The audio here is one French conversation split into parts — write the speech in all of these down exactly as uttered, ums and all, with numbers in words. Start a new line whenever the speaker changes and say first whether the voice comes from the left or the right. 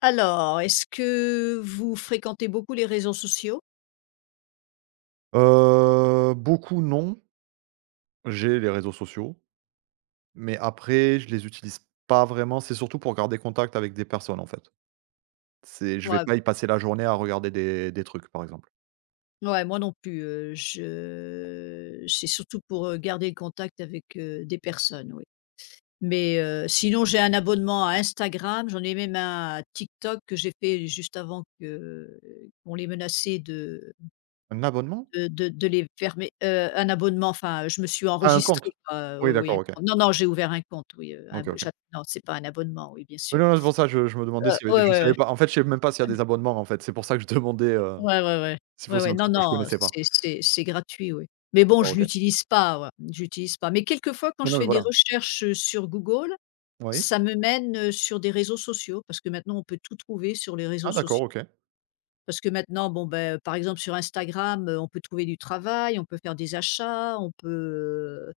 left: Alors, est-ce que vous fréquentez beaucoup les réseaux sociaux?
right: Heu, beaucoup non. J'ai les réseaux sociaux, mais après je les utilise pas vraiment. C'est surtout pour garder contact avec des personnes, en fait. C'est je vais
left: Ouais,
right: pas y passer la journée à regarder des des trucs, par exemple.
left: ouais, moi non plus, heu, je c'est surtout pour, heu, garder le contact avec, heu, des personnes, oui. Mais, heu, sinon j'ai un abonnement à Instagram, j'en ai même un à TikTok que j'ai fait juste avant que euh, qu'on les menaçait de
right: Un abonnement?
left: de de de les fermer, heu, un abonnement, enfin, je me suis
right: Ah, un
left: enregistrée
right: compte?
left: quoi,
right: Oui,
left: oui, oui,
right: d'accord,
left: un
right: OK.
left: compte. Non, non, j'ai ouvert un compte, oui, heu, un
right: OK, OK.
left: j'a non, c'est pas un abonnement, oui, bien
right: Oui,
left: sûr.
right: non, non, c'est pour ça, je je me demandais
left: Heu,
right: si
left: ouais,
right: je
left: ouais,
right: savais
left: ouais.
right: pas. En fait, je sais même pas s'il y a des abonnements, en fait. C'est pour ça que je demandais, heu,
left: Ouais, ouais, ouais.
right: s'il faut
left: Ouais,
right: c'est
left: ouais.
right: un
left: Non,
right: truc que je
left: non,
right: connaissais pas.
left: c'est c'est c'est gratuit, oui. Mais bon,
right: D'accord,
left: je
right: OK.
left: l'utilise pas, ouais, j'utilise pas. Mais quelquefois, quand
right: Non,
left: je
right: non, mais
left: fais des
right: voilà.
left: recherches, heu, sur Google,
right: Oui.
left: ça me mène, heu, sur des réseaux sociaux parce que maintenant on peut tout trouver sur les réseaux
right: Ah d'accord,
left: sociaux.
right: OK.
left: Parce que maintenant, bon, ben par exemple sur Instagram, heu, on peut trouver du travail, on peut faire des achats, on peut, heu,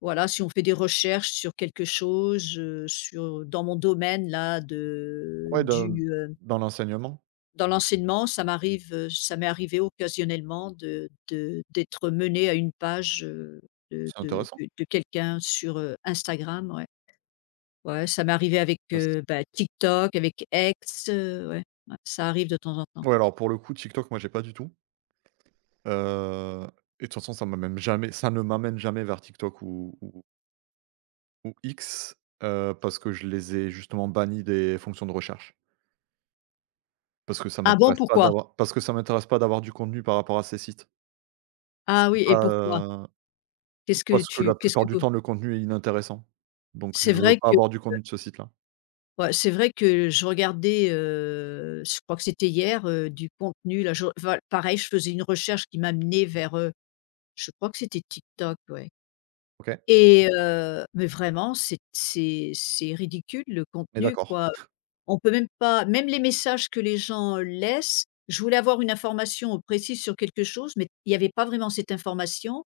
left: voilà, si on fait des recherches sur quelque chose, heu, sur dans mon domaine là de
right: Ouais, dans
left: du,
right: dans l'enseignement.
left: dans l'enseignement, ça m'arrive, heu, ça m'est arrivé occasionnellement de de d'être menée à une page, heu, de
right: C'est
left: de
right: intéressant.
left: de de quelqu'un sur, heu, Instagram, ouais. Ouais, ça m'est arrivé avec,
right: Parce
left: heu, bah, TikTok, avec X, heu, ouais, ouais, ça arrive de temps en temps.
right: Ouais, alors pour le coup, TikTok, moi, j'ai pas du tout. Heu et de toute façon, ça m'amène jamais ça ne m'amène jamais vers TikTok ou ou ou X, heu, parce que je les ai justement bannis des fonctions de recherche. Parce que ça
left: Ah bon,
right: m'intéresse pas
left: pourquoi?
right: d'avoir parce que ça m'intéresse pas d'avoir du contenu par rapport à ces sites.
left: Ah
right: C'est
left: oui
right: pas,
left: et pourquoi?
right: heu
left: Qu'est-ce que
right: parce que
left: tu
right: la
left: qu'est-ce
right: plupart
left: que
right: du temps, le contenu est inintéressant. Donc je
left: c'est
right: veux
left: vrai
right: pas
left: que
right: avoir du contenu de ce site-là.
left: ouais, c'est vrai que je regardais, heu, je crois que c'était hier, heu, du contenu là, je enfin, pareil, je faisais une recherche qui m'amenait vers, heu, je crois que c'était TikTok, ouais.
right: OK,
left: Et heu, mais vraiment c'est c'est c'est ridicule le
right: on est
left: contenu
right: d'accord.
left: quoi. On peut même pas même les messages que les gens euh, laissent, je voulais avoir une information précise sur quelque chose, mais il y avait pas vraiment cette information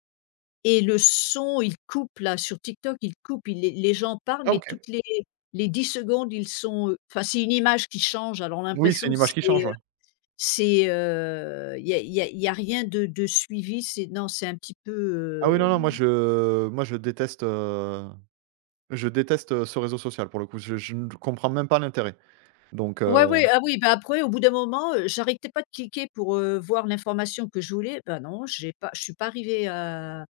left: et le son, il coupe là sur TikTok, il coupe, il les les gens parlent,
right: Ah
left: mais
right: OK.
left: toutes les les dix secondes, ils sont, heu enfin c'est une image qui change, alors on a
right: Oui, c'est
left: l'impression
right: une
left: que
right: image qui change,
left: c'est, heu
right: ouais.
left: c'est, heu, il y a il y a il y a rien de de suivi, c'est non, c'est un petit peu,
right: Ah oui, non,
left: euh,
right: non, moi je moi je déteste, heu, je déteste, heu, ce réseau social pour le coup. Je je ne comprends même pas l'intérêt. Donc, heu
left: ouais, ouais, ah oui, bah, après au bout d'un moment, heu, j'arrêtais pas de cliquer pour, heu, voir l'information que je voulais. Ben non, j'ai pas je suis pas arrivée à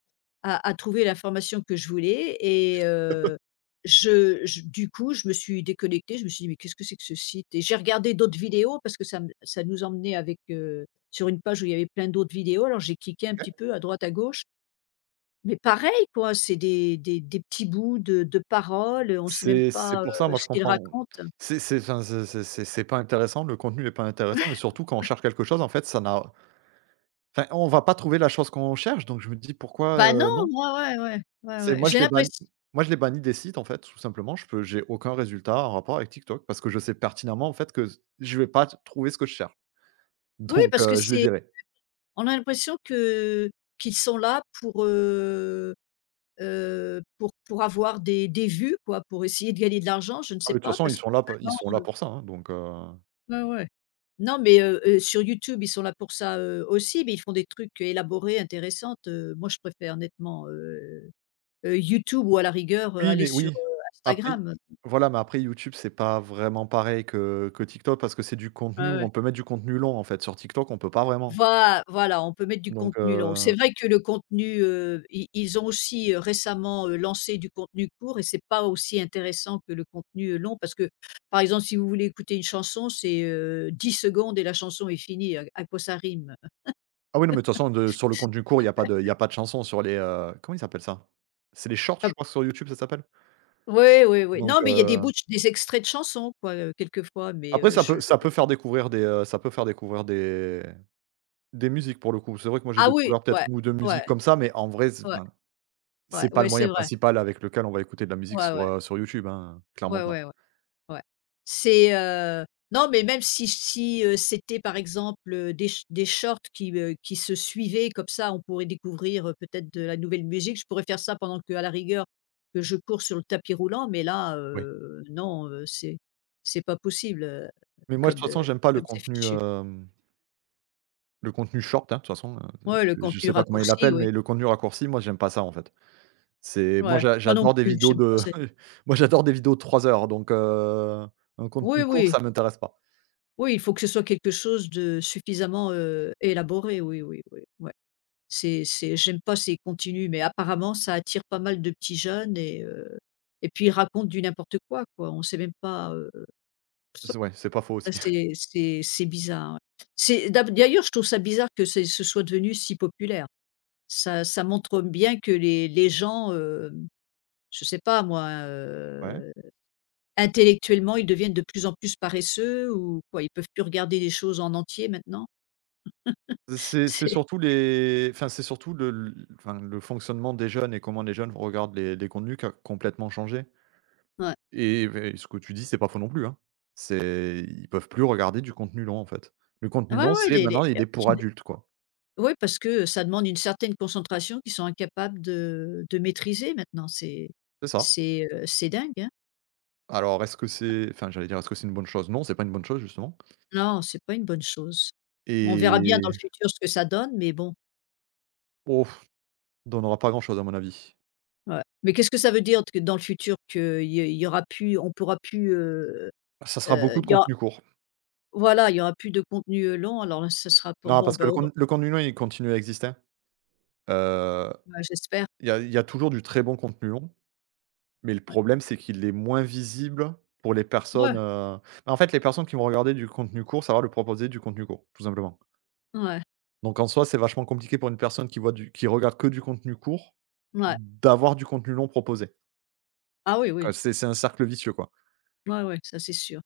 left: à à trouver l'information que je voulais et heu, je je du coup, je me suis déconnectée, je me suis dit: «Mais qu'est-ce que c'est que ce site?» et j'ai regardé d'autres vidéos parce que ça me ça nous emmenait avec, heu, sur une page où il y avait plein d'autres vidéos, alors j'ai cliqué un petit peu à droite, à gauche, mais pareil quoi, c'est des des des petits bouts de de paroles, on sait même
right: C'est c'est
left: pas,
right: pour ça,
left: heu,
right: moi, je
left: ce qu'ils
right: comprends.
left: racontent.
right: C'est c'est enfin, c'est c'est c'est c'est pas intéressant, le contenu est pas intéressant et surtout quand on cherche quelque chose, en fait, ça n'a enfin, on va pas trouver la chose qu'on cherche donc je me dis: «Pourquoi,
left: Bah, non,
right: heu, non?»
left: ouais, ouais, ouais, ouais,
right: c'est
left: ouais.
right: Moi, je
left: J'ai
right: les bannis
left: l'impression,
right: moi, je les bannis des sites, en fait, tout simplement. Je peux J'ai aucun résultat en rapport avec TikTok parce que je sais pertinemment, en fait, que je vais pas trouver ce que je cherche
left: oui,
right: donc,
left: parce que
right: heu, je les
left: c'est
right: virai.
left: on a l'impression que qu'ils sont là pour, heu heu, pour pour avoir des des vues, quoi, pour essayer de gagner de l'argent, je ne
right: Ah
left: sais
right: mais de toute
left: pas,
right: façon, ils
left: parce
right: sont là
left: que
right: p ils sont là pour ça, hein, donc heu.
left: vraiment ouais, ouais. Non, mais heu heu, sur YouTube, ils sont là pour ça, heu, aussi, mais ils font des trucs élaborés, intéressants. Heu, moi, je préfère nettement, heu heu, YouTube ou à la rigueur, heu,
right: Oui,
left: aller
right: mais
left: sur,
right: oui.
left: heu,
right: Après
left: Instagram.
right: voilà, mais après YouTube, c'est pas vraiment pareil que que TikTok parce que c'est du contenu
left: Ouais,
right: où
left: ouais.
right: on peut mettre du contenu long, en fait. Sur TikTok, on peut pas vraiment.
left: Voi voilà, on peut mettre du
right: Donc,
left: contenu long. C'est
right: heu
left: vrai que le contenu, heu, i ils ont aussi, heu, récemment, heu, lancé du contenu court et c'est pas aussi intéressant que le contenu, heu, long parce que, par exemple, si vous voulez écouter une chanson, c'est, heu, dix secondes et la chanson est finie, à à quoi ça rime?
right: ah oui, non, mais de toute façon, de sur le contenu court, il y a pas de il y a pas de chansons sur les, heu, comment ils appellent ça? C'est les shorts, je
left: Ah
right: crois, sur YouTube, ça s'appelle?
left: oui, oui, oui.
right: Donc,
left: Non, mais il y a des
right: heu,
left: bouts de ch des extraits de chansons quoi, heu, quelquefois, mais,
right: après
left: heu,
right: ça
left: je
right: peut ça peut faire découvrir des, heu, ça peut faire découvrir des des musiques, pour le coup. C'est vrai que moi, j'ai
left: ah oui,
right: découvert peut-être
left: ouais,
right: une ou deux
left: ouais,
right: musiques comme ça, mais en vrai, c'est
left: ouais,
right: enfin,
left: ouais,
right: c'est pas le
left: ouais,
right: moyen
left: c'est vrai.
right: principal avec lequel on va écouter de la musique
left: Ouais,
right: sur,
left: ouais,
right: heu, sur YouTube, hein, clairement
left: ouais,
right: pas.
left: ouais, ouais. Ouais. C'est, heu, non, mais même si si, heu, c'était par exemple, heu, des ch des shorts qui, heu, qui se suivaient comme ça, on pourrait découvrir, heu, peut-être de la nouvelle musique. Je pourrais faire ça pendant que à la rigueur, que je cours sur le tapis roulant, mais là,
right: Oui.
left: heu, non, heu, c'est c'est pas possible, heu,
right: Mais moi, de toute
left: comme, heu,
right: façon, j'aime pas le
left: comme c'est
right: contenu,
left: fichu.
right: hem, le contenu short, hein, de toute façon, heu,
left: Ouais, le
right: je je
left: contenu
right: sais pas comment ils
left: raccourci,
right: l'appellent,
left: oui.
right: mais le contenu raccourci, moi, j'aime pas ça, en fait. C'est Moi,
left: Ouais,
right: j'a
left: moi non
right: j'adore des
left: plus,
right: vidéos
left: j'aime pas
right: de
left: ça.
right: moi, j'adore des vidéos de trois heures, donc, heu, un
left: Oui,
right: contenu court,
left: oui,
right: ça m'intéresse pas.
left: oui, il faut que ce soit quelque chose de suffisamment, heu, élaboré, oui, oui, oui, ouais. C'est c'est J'aime pas, c'est continu, mais apparemment ça attire pas mal de petits jeunes et heu et puis ils racontent du n'importe quoi, quoi. On sait même pas, heu,
right: C'est Ouais, c'est pas faux aussi.
left: c'est c'est c'est bizarre, ouais. C'est d'ab d'ailleurs, je trouve ça bizarre que c'est ce soit devenu si populaire. Ça ça montre bien que les les gens, hem, je sais pas moi,
right: Ouais.
left: heu, intellectuellement, ils deviennent de plus en plus paresseux ou quoi, ils peuvent plus regarder les choses en entier maintenant.
right: C'est c'est
left: C'est
right: surtout les enfin, c'est surtout le l enfin, le fonctionnement des jeunes et comment les jeunes regardent les les contenus qui a complètement changé
left: ouais.
right: et beh, ce que tu dis, c'est pas faux non plus, hein. C'est Ils peuvent plus regarder du contenu long, en fait. Le contenu
left: Ouais,
right: long,
left: ouais,
right: c'est
left: les les
right: maintenant, il est pour adultes, quoi.
left: oui, parce que ça demande une certaine concentration qu'ils sont incapables de de maîtriser maintenant. C'est
right: C'est ça.
left: c'est, heu, c'est dingue, hein.
right: Alors est-ce que c'est enfin, j'allais dire, est-ce que c'est une bonne chose? Non, c'est pas une bonne chose, justement
left: Non, c'est pas une bonne chose. On verra bien dans
right: et
left: le futur ce que ça donne, mais bon,
right: oh, on n'aura pas grand-chose à mon avis.
left: ouais. Mais qu'est-ce que ça veut dire que dans le futur qu'il y y aura plus on pourra plus, heu
right: Ça sera
left: heu,
right: beaucoup
left: il
right: de
left: y aura
right: contenu court.
left: voilà, il y aura plus de contenu, heu, long, alors là, ce sera pas
right: Non,
left: bon,
right: parce que
left: ben,
right: le
left: on
right: conten le contenu long, il continue à exister. Heu,
left: ouais, j'espère,
right: il y a il y a toujours du très bon contenu long. Mais le
left: ouais.
right: problème, c'est qu'il est moins visible pour les personnes,
left: Ouais,
right: heu, bah, en fait, les personnes qui vont regarder du contenu court, ça va leur proposer du contenu court, tout simplement.
left: ouais,
right: Donc en soi, c'est vachement compliqué pour une personne qui voit du qui regarde que du contenu court,
left: ouais.
right: d'avoir du contenu long proposé.
left: Ah oui,
right: Donc, heu,
left: oui.
right: c'est c'est un cercle vicieux, quoi.
left: Ouais, ouais, ça c'est sûr.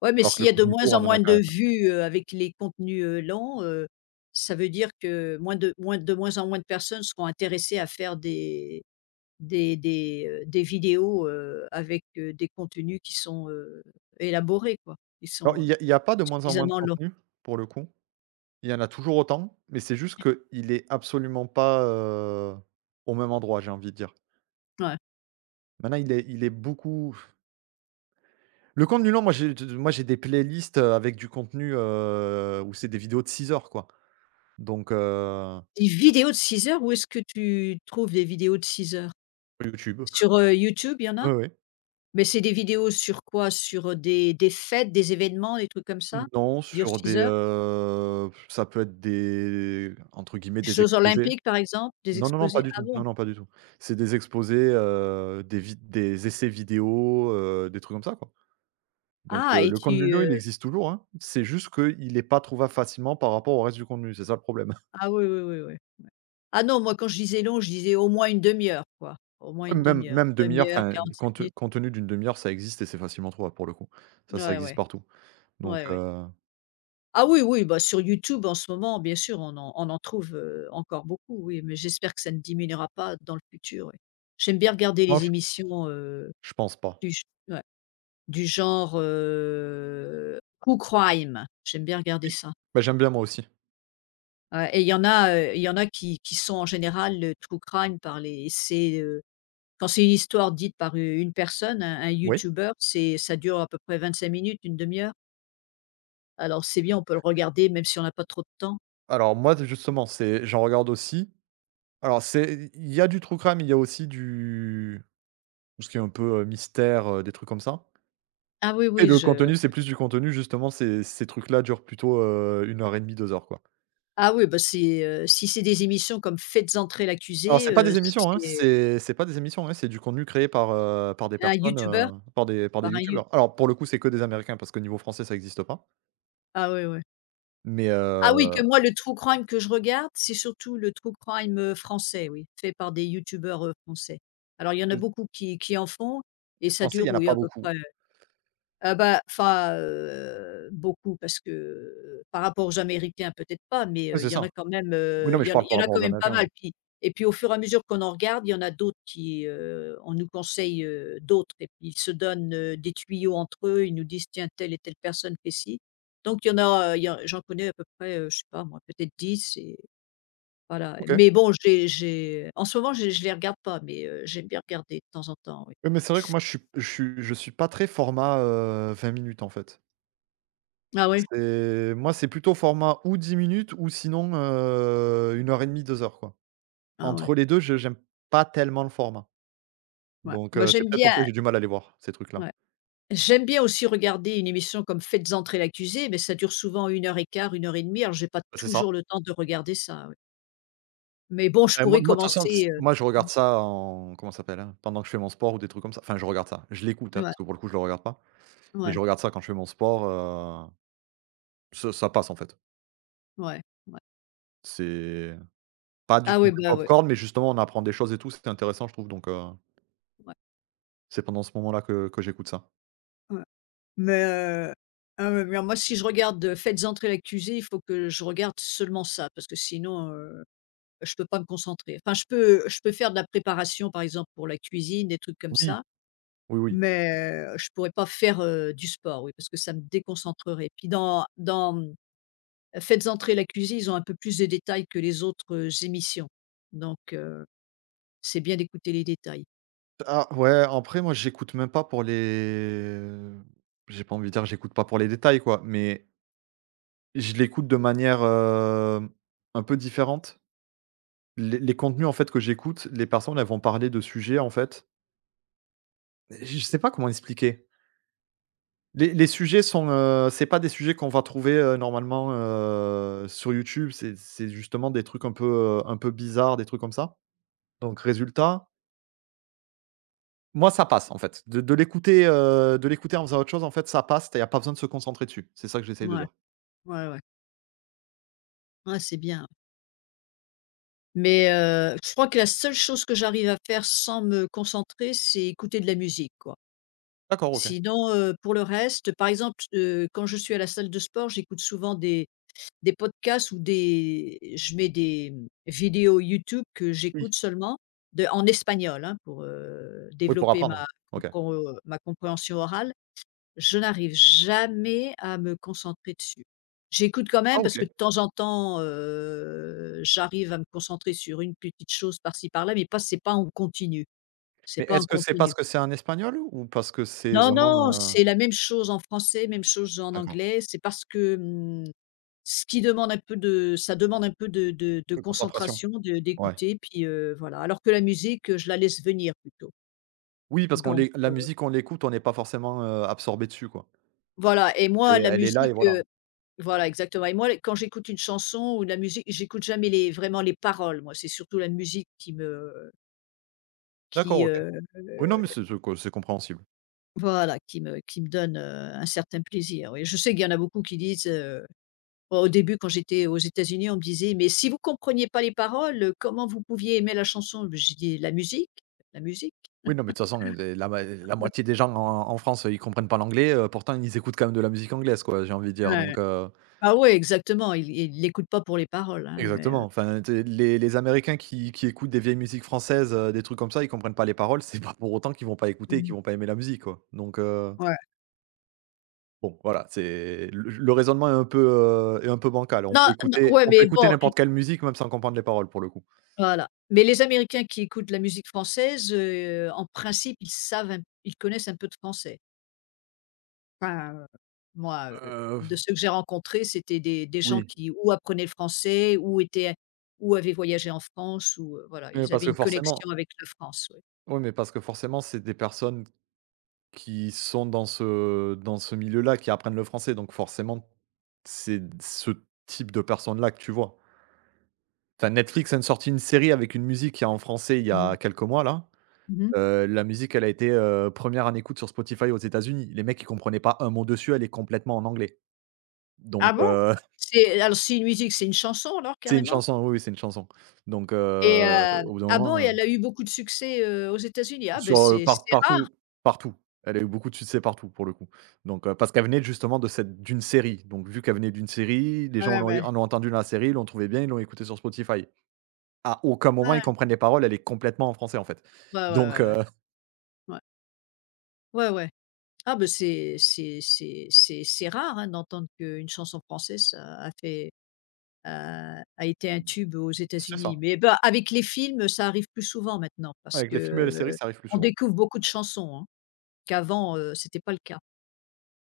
left: Ouais, mais
right: Alors que
left: s'il
right: le
left: y a de
right: contenu
left: moins
right: court,
left: en
right: on en
left: moins
right: a quand
left: de
right: même.
left: vues, heu, avec les contenus, heu, lents, heu, ça veut dire que moins de moins de moins en moins de personnes seront intéressées à faire des des des, heu, des vidéos, heu, avec, heu, des contenus qui sont, heu, élaborés quoi. Ils
right: Alors
left: sont,
right: il
left: heu,
right: y a il y a pas de moins en moins de
left: suffisamment longs.
right: contenu, pour le coup. Il y en a toujours autant, mais c'est juste qu'il est absolument pas, heu, au même endroit, j'ai envie de dire.
left: Ouais.
right: Maintenant, il est il est beaucoup. Le contenu long, moi j'ai moi j'ai des playlists, heu, avec du contenu, heu, où c'est des vidéos de six heures quoi, donc heu.
left: Des vidéos de six heures, où est-ce que tu trouves des vidéos de six heures?
right: YouTube.
left: Sur, heu, YouTube, il y en a?
right: Ouais, ouais.
left: Mais c'est des vidéos sur quoi? Sur, des des fêtes, des événements, des trucs comme ça?
right: Non,
left: Qui durent
right: sur des,
left: six heures?
right: heu, ça peut être des entre guillemets «des
left: Jeux
right: exposés».
left: olympiques, par exemple, des
right: Non, non, non, pas
left: exposés?
right: du
left: Ah
right: tout.
left: bon?
right: Non, non, pas du tout. C'est des exposés, heu, des vid des essais vidéo, heu, des trucs comme ça quoi, donc
left: Ah
right: heu,
left: et
right: le contenu
left: tu,
right: long,
left: heu
right: il existe toujours, hein. C'est juste qu'il est pas trouvable facilement par rapport au reste du contenu, c'est ça le problème.
left: ah oui, oui, oui, oui. Ah non, moi quand je disais long, je disais au moins une demi heure quoi, au moins
right: Ouais,
left: une
right: même
left: demi heure,
right: même
left: demi
right: demi-heure,
left: deux heure,
right: enfin,
left: quarante-cinq
right: compte
left: minutes.
right: compte tenu d'une demi-heure, ça existe et c'est facilement trouvable pour le coup. Ça, ça
left: Ouais,
right: existe
left: ouais,
right: partout. Donc,
left: ouais, ouais.
right: heu,
left: Ah oui, oui, bah, sur YouTube en ce moment, bien sûr, on en on en trouve, heu, encore beaucoup, oui, mais j'espère que ça ne diminuera pas dans le futur, oui. J'aime bien regarder
right: non,
left: les
right: je
left: émissions, heu,
right: je pense pas.
left: du g ouais, du genre, heu, True Crime, j'aime bien regarder
right: Oui,
left: ça.
right: bah, j'aime bien moi aussi.
left: Ouais et il y en a, heu, il y en a qui qui sont en général, heu, true crime par les c'est, heu, quand c'est une histoire dite par u une personne, un un
right: Oui.
left: youtubeur, c'est ça dure à peu près vingt-cinq minutes, une demi heure. Alors c'est bien, on peut le regarder même si on n'a pas trop de temps.
right: Alors moi, d justement, c'est j'en regarde aussi. Alors c'est il y a du true crime, il y a aussi du tout ce qui est un peu, heu, mystère, heu, des trucs comme ça
left: Ah oui,
right: et
left: oui,
right: le
left: je
right: contenu, c'est plus du contenu justement, ces ces trucs-là durent plutôt, heu, une heure et demie, deux heures, quoi.
left: ah oui, bah, c'est, heu, si c'est des émissions comme «Faites entrer
right: Alors
left: l'accusé»,
right: c'est pas
left: heu,
right: des émissions, hein,
left: c'est
right: c'est c'est pas des émissions, hein, c'est du contenu créé par, heu, par des
left: un
right: personnes,
left: youtuber
right: heu, par des par des
left: par un you
right: youtubeurs. Alors pour le coup, c'est que des américains parce que niveau français, ça existe pas.
left: ah oui, oui.
right: Mais,
left: Ah oui,
right: heu,
left: que moi le true crime que je regarde, c'est surtout le true crime, heu, français, oui, fait par des youtubeurs, heu, français. Alors il y en a
right: heu,
left: beaucoup qui qui en font et ça
right: français, il y
left: dure,
right: en a
left: oui,
right: pas
left: à peu
right: beaucoup.
left: près ah bah, enfin, heu, beaucoup parce que, heu, par rapport aux Américains peut-être pas, mais,
right: Ouais,
left: heu, il
right: c'est
left: y en
right: ça.
left: a quand même,
right: Oui,
left: heu,
right: non, mais
left: il
right: je
left: y en
right: parle
left: il
right: par
left: y en a
right: rapport
left: quand
right: aux
left: même pas
right: américains, ouais.
left: mal. Puis et puis au fur et à mesure qu'on en regarde, il y en a d'autres qui, heu, on nous conseille, heu, d'autres et puis ils se donnent, heu, des tuyaux entre eux. Ils nous disent: «Tiens, telle et telle personne fait ci». Donc il y en a, heu, il y en j'en connais à peu près, heu, je sais pas moi, peut-être dix et voilà.
right: OK.
left: Mais bon, j'ai j'ai en ce moment, j'ai je les regarde pas, mais, heu, j'aime bien regarder de temps en temps, oui.
right: Oui, mais c'est vrai que moi je suis je suis je suis pas très format, heu, vingt minutes en fait.
left: Ah oui?
right: C'est Moi, c'est plutôt format ou dix minutes ou sinon, heu, une heure et demie deux heures quoi.
left: Ah ouais,
right: Entre les deux je j'aime pas tellement le format.
left: ouais.
right: Donc,
left: Moi
right: heu, c'est
left: j'aime
right: peut-être pour ça que
left: bien
right: j'ai du mal à les voir, ces trucs-là.
left: ouais. J'aime bien aussi regarder une émission comme Faites entrer l'accusé, mais ça dure souvent une heure et quart, une heure et demie. Alors j'ai pas
right: C'est ça.
left: toujours le temps de regarder ça, oui. Mais bon, je
right: Bah, moi
left: pourrais
right: moi de toute façon, s
left: commencer, heu
right: moi je regarde ça en comment ça s'appelle, hein? Pendant que je fais mon sport ou des trucs comme ça. Enfin, je regarde ça. Je l'écoute, hein,
left: mmh, ouais,
right: parce que pour le coup, je le regarde pas. Mais je
left: ouais,
right: regarde ça quand je fais mon sport, heu, ça ça passe en fait.
left: ouais, ouais.
right: C'est pas du
left: Ah oui,
right: contenu
left: bah, ouais,
right: pop-corn, mais justement on apprend des choses et tout, c'était intéressant je trouve donc, heu,
left: ouais,
right: c'est pendant ce moment-là que que j'écoute ça.
left: ouais. Mais, heu, ah ouais, mais moi si je regarde, heu, Faites entrer l'accusé, il faut que je regarde seulement ça parce que sinon, heu, je peux pas me concentrer. Enfin je peux je peux faire de la préparation par exemple pour la cuisine, des trucs comme
right: Oui,
left: ça.
right: oui, oui.
left: Mais heu, je pourrais pas faire, heu, du sport, oui, parce que ça me déconcentrerait. Puis dans dans, mmh, Faites entrer la cuisine, ils ont un peu plus de détails que les autres, heu, émissions. Donc heu, c'est bien d'écouter les détails.
right: Ah ouais, après moi j'écoute même pas pour les j'ai pas envie de dire j'écoute pas pour les détails quoi, mais je l'écoute de manière, hem, un peu différente. Les les contenus en fait que j'écoute, les personnes, elles vont parler de sujets en fait, je sais pas comment expliquer. Les les sujets sont, heu, c'est pas des sujets qu'on va trouver, heu, normalement, heu, sur YouTube, c'est c'est justement des trucs un peu, heu, un peu bizarres, des trucs comme ça. Donc résultat, moi ça passe en fait. De de l'écouter, heu, de l'écouter en faisant autre chose, en fait ça passe, tu as pas besoin de se concentrer dessus. C'est ça que j'essaye de
left: Ouais,
right: dire.
left: ouais, ouais. Ouais, c'est bien. Mais heu, je crois que la seule chose que j'arrive à faire sans me concentrer, c'est écouter de la musique, quoi.
right: D'accord, OK.
left: Sinon, heu, pour le reste, par exemple, heu, quand je suis à la salle de sport, j'écoute souvent des des podcasts ou des je mets des, mmh, vidéos YouTube que
right: Oui.
left: j'écoute seulement de en espagnol, hein, pour, heu,
right: Oui pour
left: développer ma
right: apprendre. OK.
left: compro ma compréhension orale. Je n'arrive jamais à me concentrer dessus. J'écoute quand
right: Ah
left: même
right: OK.
left: parce que de temps en temps, heu, j'arrive à me concentrer sur une petite chose par-ci par-là, mais pas c'est pas en continu,
right: Mais
left: c'est pas en
right: est-ce que c'est parce
left: continu.
right: que c'est un espagnol ou parce que c'est
left: Non,
right: vraiment,
left: non,
right: heu
left: c'est la même chose en français, même chose en
right: d'accord,
left: anglais. C'est parce que, mmh, ce qui demande un peu de ça demande un peu de de de
right: concentration?
left: concentration, de
right: Ouais.
left: d'écouter puis, heu, voilà. Alors que la musique, heu, je la laisse venir plutôt.
right: Oui, parce qu'on
left: Donc,
right: l'é la
left: heu,
right: musique, on l'écoute, on n'est pas forcément, heu, absorbé dessus, quoi.
left: voilà et moi
right: C'est
left: la
right: Elle est là et
left: musique,
right: voilà.
left: heu voilà exactement et moi quand j'écoute une chanson ou de la musique, j'écoute jamais les vraiment les paroles moi, c'est surtout la musique qui me
right: D'accord,
left: qui,
right: OK.
left: heu,
right: Oui, non, mais c'est c'est co c'est compréhensible.
left: voilà, qui me qui me donne, heu, un certain plaisir, oui. Je sais qu'il y en a beaucoup qui disent, heu bah, au début, quand j'étais aux États-Unis, on me disait: «Mais si vous compreniez pas les paroles, heu, comment vous pouviez aimer la chanson?» J'ai dit: «La musique, la musique».
right: Oui, non, mais de toute façon, heu, la ma la moitié des gens en en France, ils comprennent pas l'anglais, heu, pourtant ils écoutent quand même de la musique anglaise, quoi, j'ai envie de dire,
left: Ouais.
right: donc heu.
left: Ah ouais, exactement, Il ils l'écoutent pas pour les paroles, hein, mais heu
right: Exactement, enfin, tu les les américains qui qui écoutent des vieilles musiques françaises, heu, des trucs comme ça, ils comprennent pas les paroles, c'est pas pour autant qu'ils vont pas écouter et
left: mmh.
right: qu'ils vont pas aimer la musique, quoi, donc heu,
left: Ouais.
right: bon, voilà, c'est le le raisonnement est un peu, heu, est un peu bancal. On
left: Non,
right: peut
left: non,
right: écouter
left: ouais,
right: on peut
left: mais
right: écouter
left: bon, l
right: n'importe quelle musique même sans comprendre les paroles, pour le coup.
left: voilà. Mais les Américains qui écoutent la musique française, heu, en principe, ils savent un ils connaissent un peu de français. Enfin, heu, moi, heu,
right: Heu,
left: de ceux que j'ai rencontrés, c'était des des gens
right: oui,
left: qui ou apprenaient le français ou étaient ou avaient voyagé en France ou, heu, voilà,
right: mais
left: ils
right: parce
left: avaient
right: que
left: une connexion
right: forcément
left: avec la France, ouais.
right: oui, mais parce que forcément, c'est des personnes qui sont dans ce dans ce milieu-là, qui apprennent le français, donc forcément, c'est ce type de personnes-là que tu vois? Enfin, Netflix a sorti une série avec une musique qui est en français il y
left: Mmh.
right: a quelques mois là.
left: Mmh.
right: Heu, la musique, elle a été, heu, première en écoute sur Spotify aux États-Unis. Les mecs, ils comprenaient pas un mot dessus, elle est complètement en anglais. Donc,
left: Ah bon?
right: heu,
left: C'est alors c'est une musique, c'est une chanson alors
right: c'est une
left: carrément?
right: chanson, oui, oui, c'est une chanson. Donc,
left: Et
right: heu,
left: heu
right: au bout d'un
left: ah bon? Et
right: moment.
left: elle a eu beaucoup de succès, heu, aux États-Unis? Ah ben
right: Sur, heu,
left: c'est c'est
right: par
left: rare.
right: partout partout. Elle a eu beaucoup de succès partout pour le coup. Donc, heu, parce qu'elle venait justement de cette d'une série. Donc vu qu'elle venait d'une série, les gens
left: Ouais,
right: l'ont
left: ouais.
right: en ont entendu dans la série, l'ont trouvé bien, ils l'ont écouté sur Spotify. À aucun moment ils
left: Ouais.
right: comprennent les paroles, elle est complètement en français en fait.
left: Ouais, ouais,
right: Donc,
left: ouais, ouais.
right: heu,
left: Ouais. Ouais, ouais. Ah ben c'est c'est c'est c'est c'est rare, hein, d'entendre qu'une chanson française, ça a fait heu, a été un tube aux
right: c'est ça.
left: États-Unis. Mais bah, avec les films, ça arrive plus souvent maintenant parce
right: Avec
left: que,
right: les films et les séries,
left: heu,
right: ça arrive plus
left: on
right: souvent.
left: découvre beaucoup de chansons, hein, qu'avant, heu, c'était pas le cas.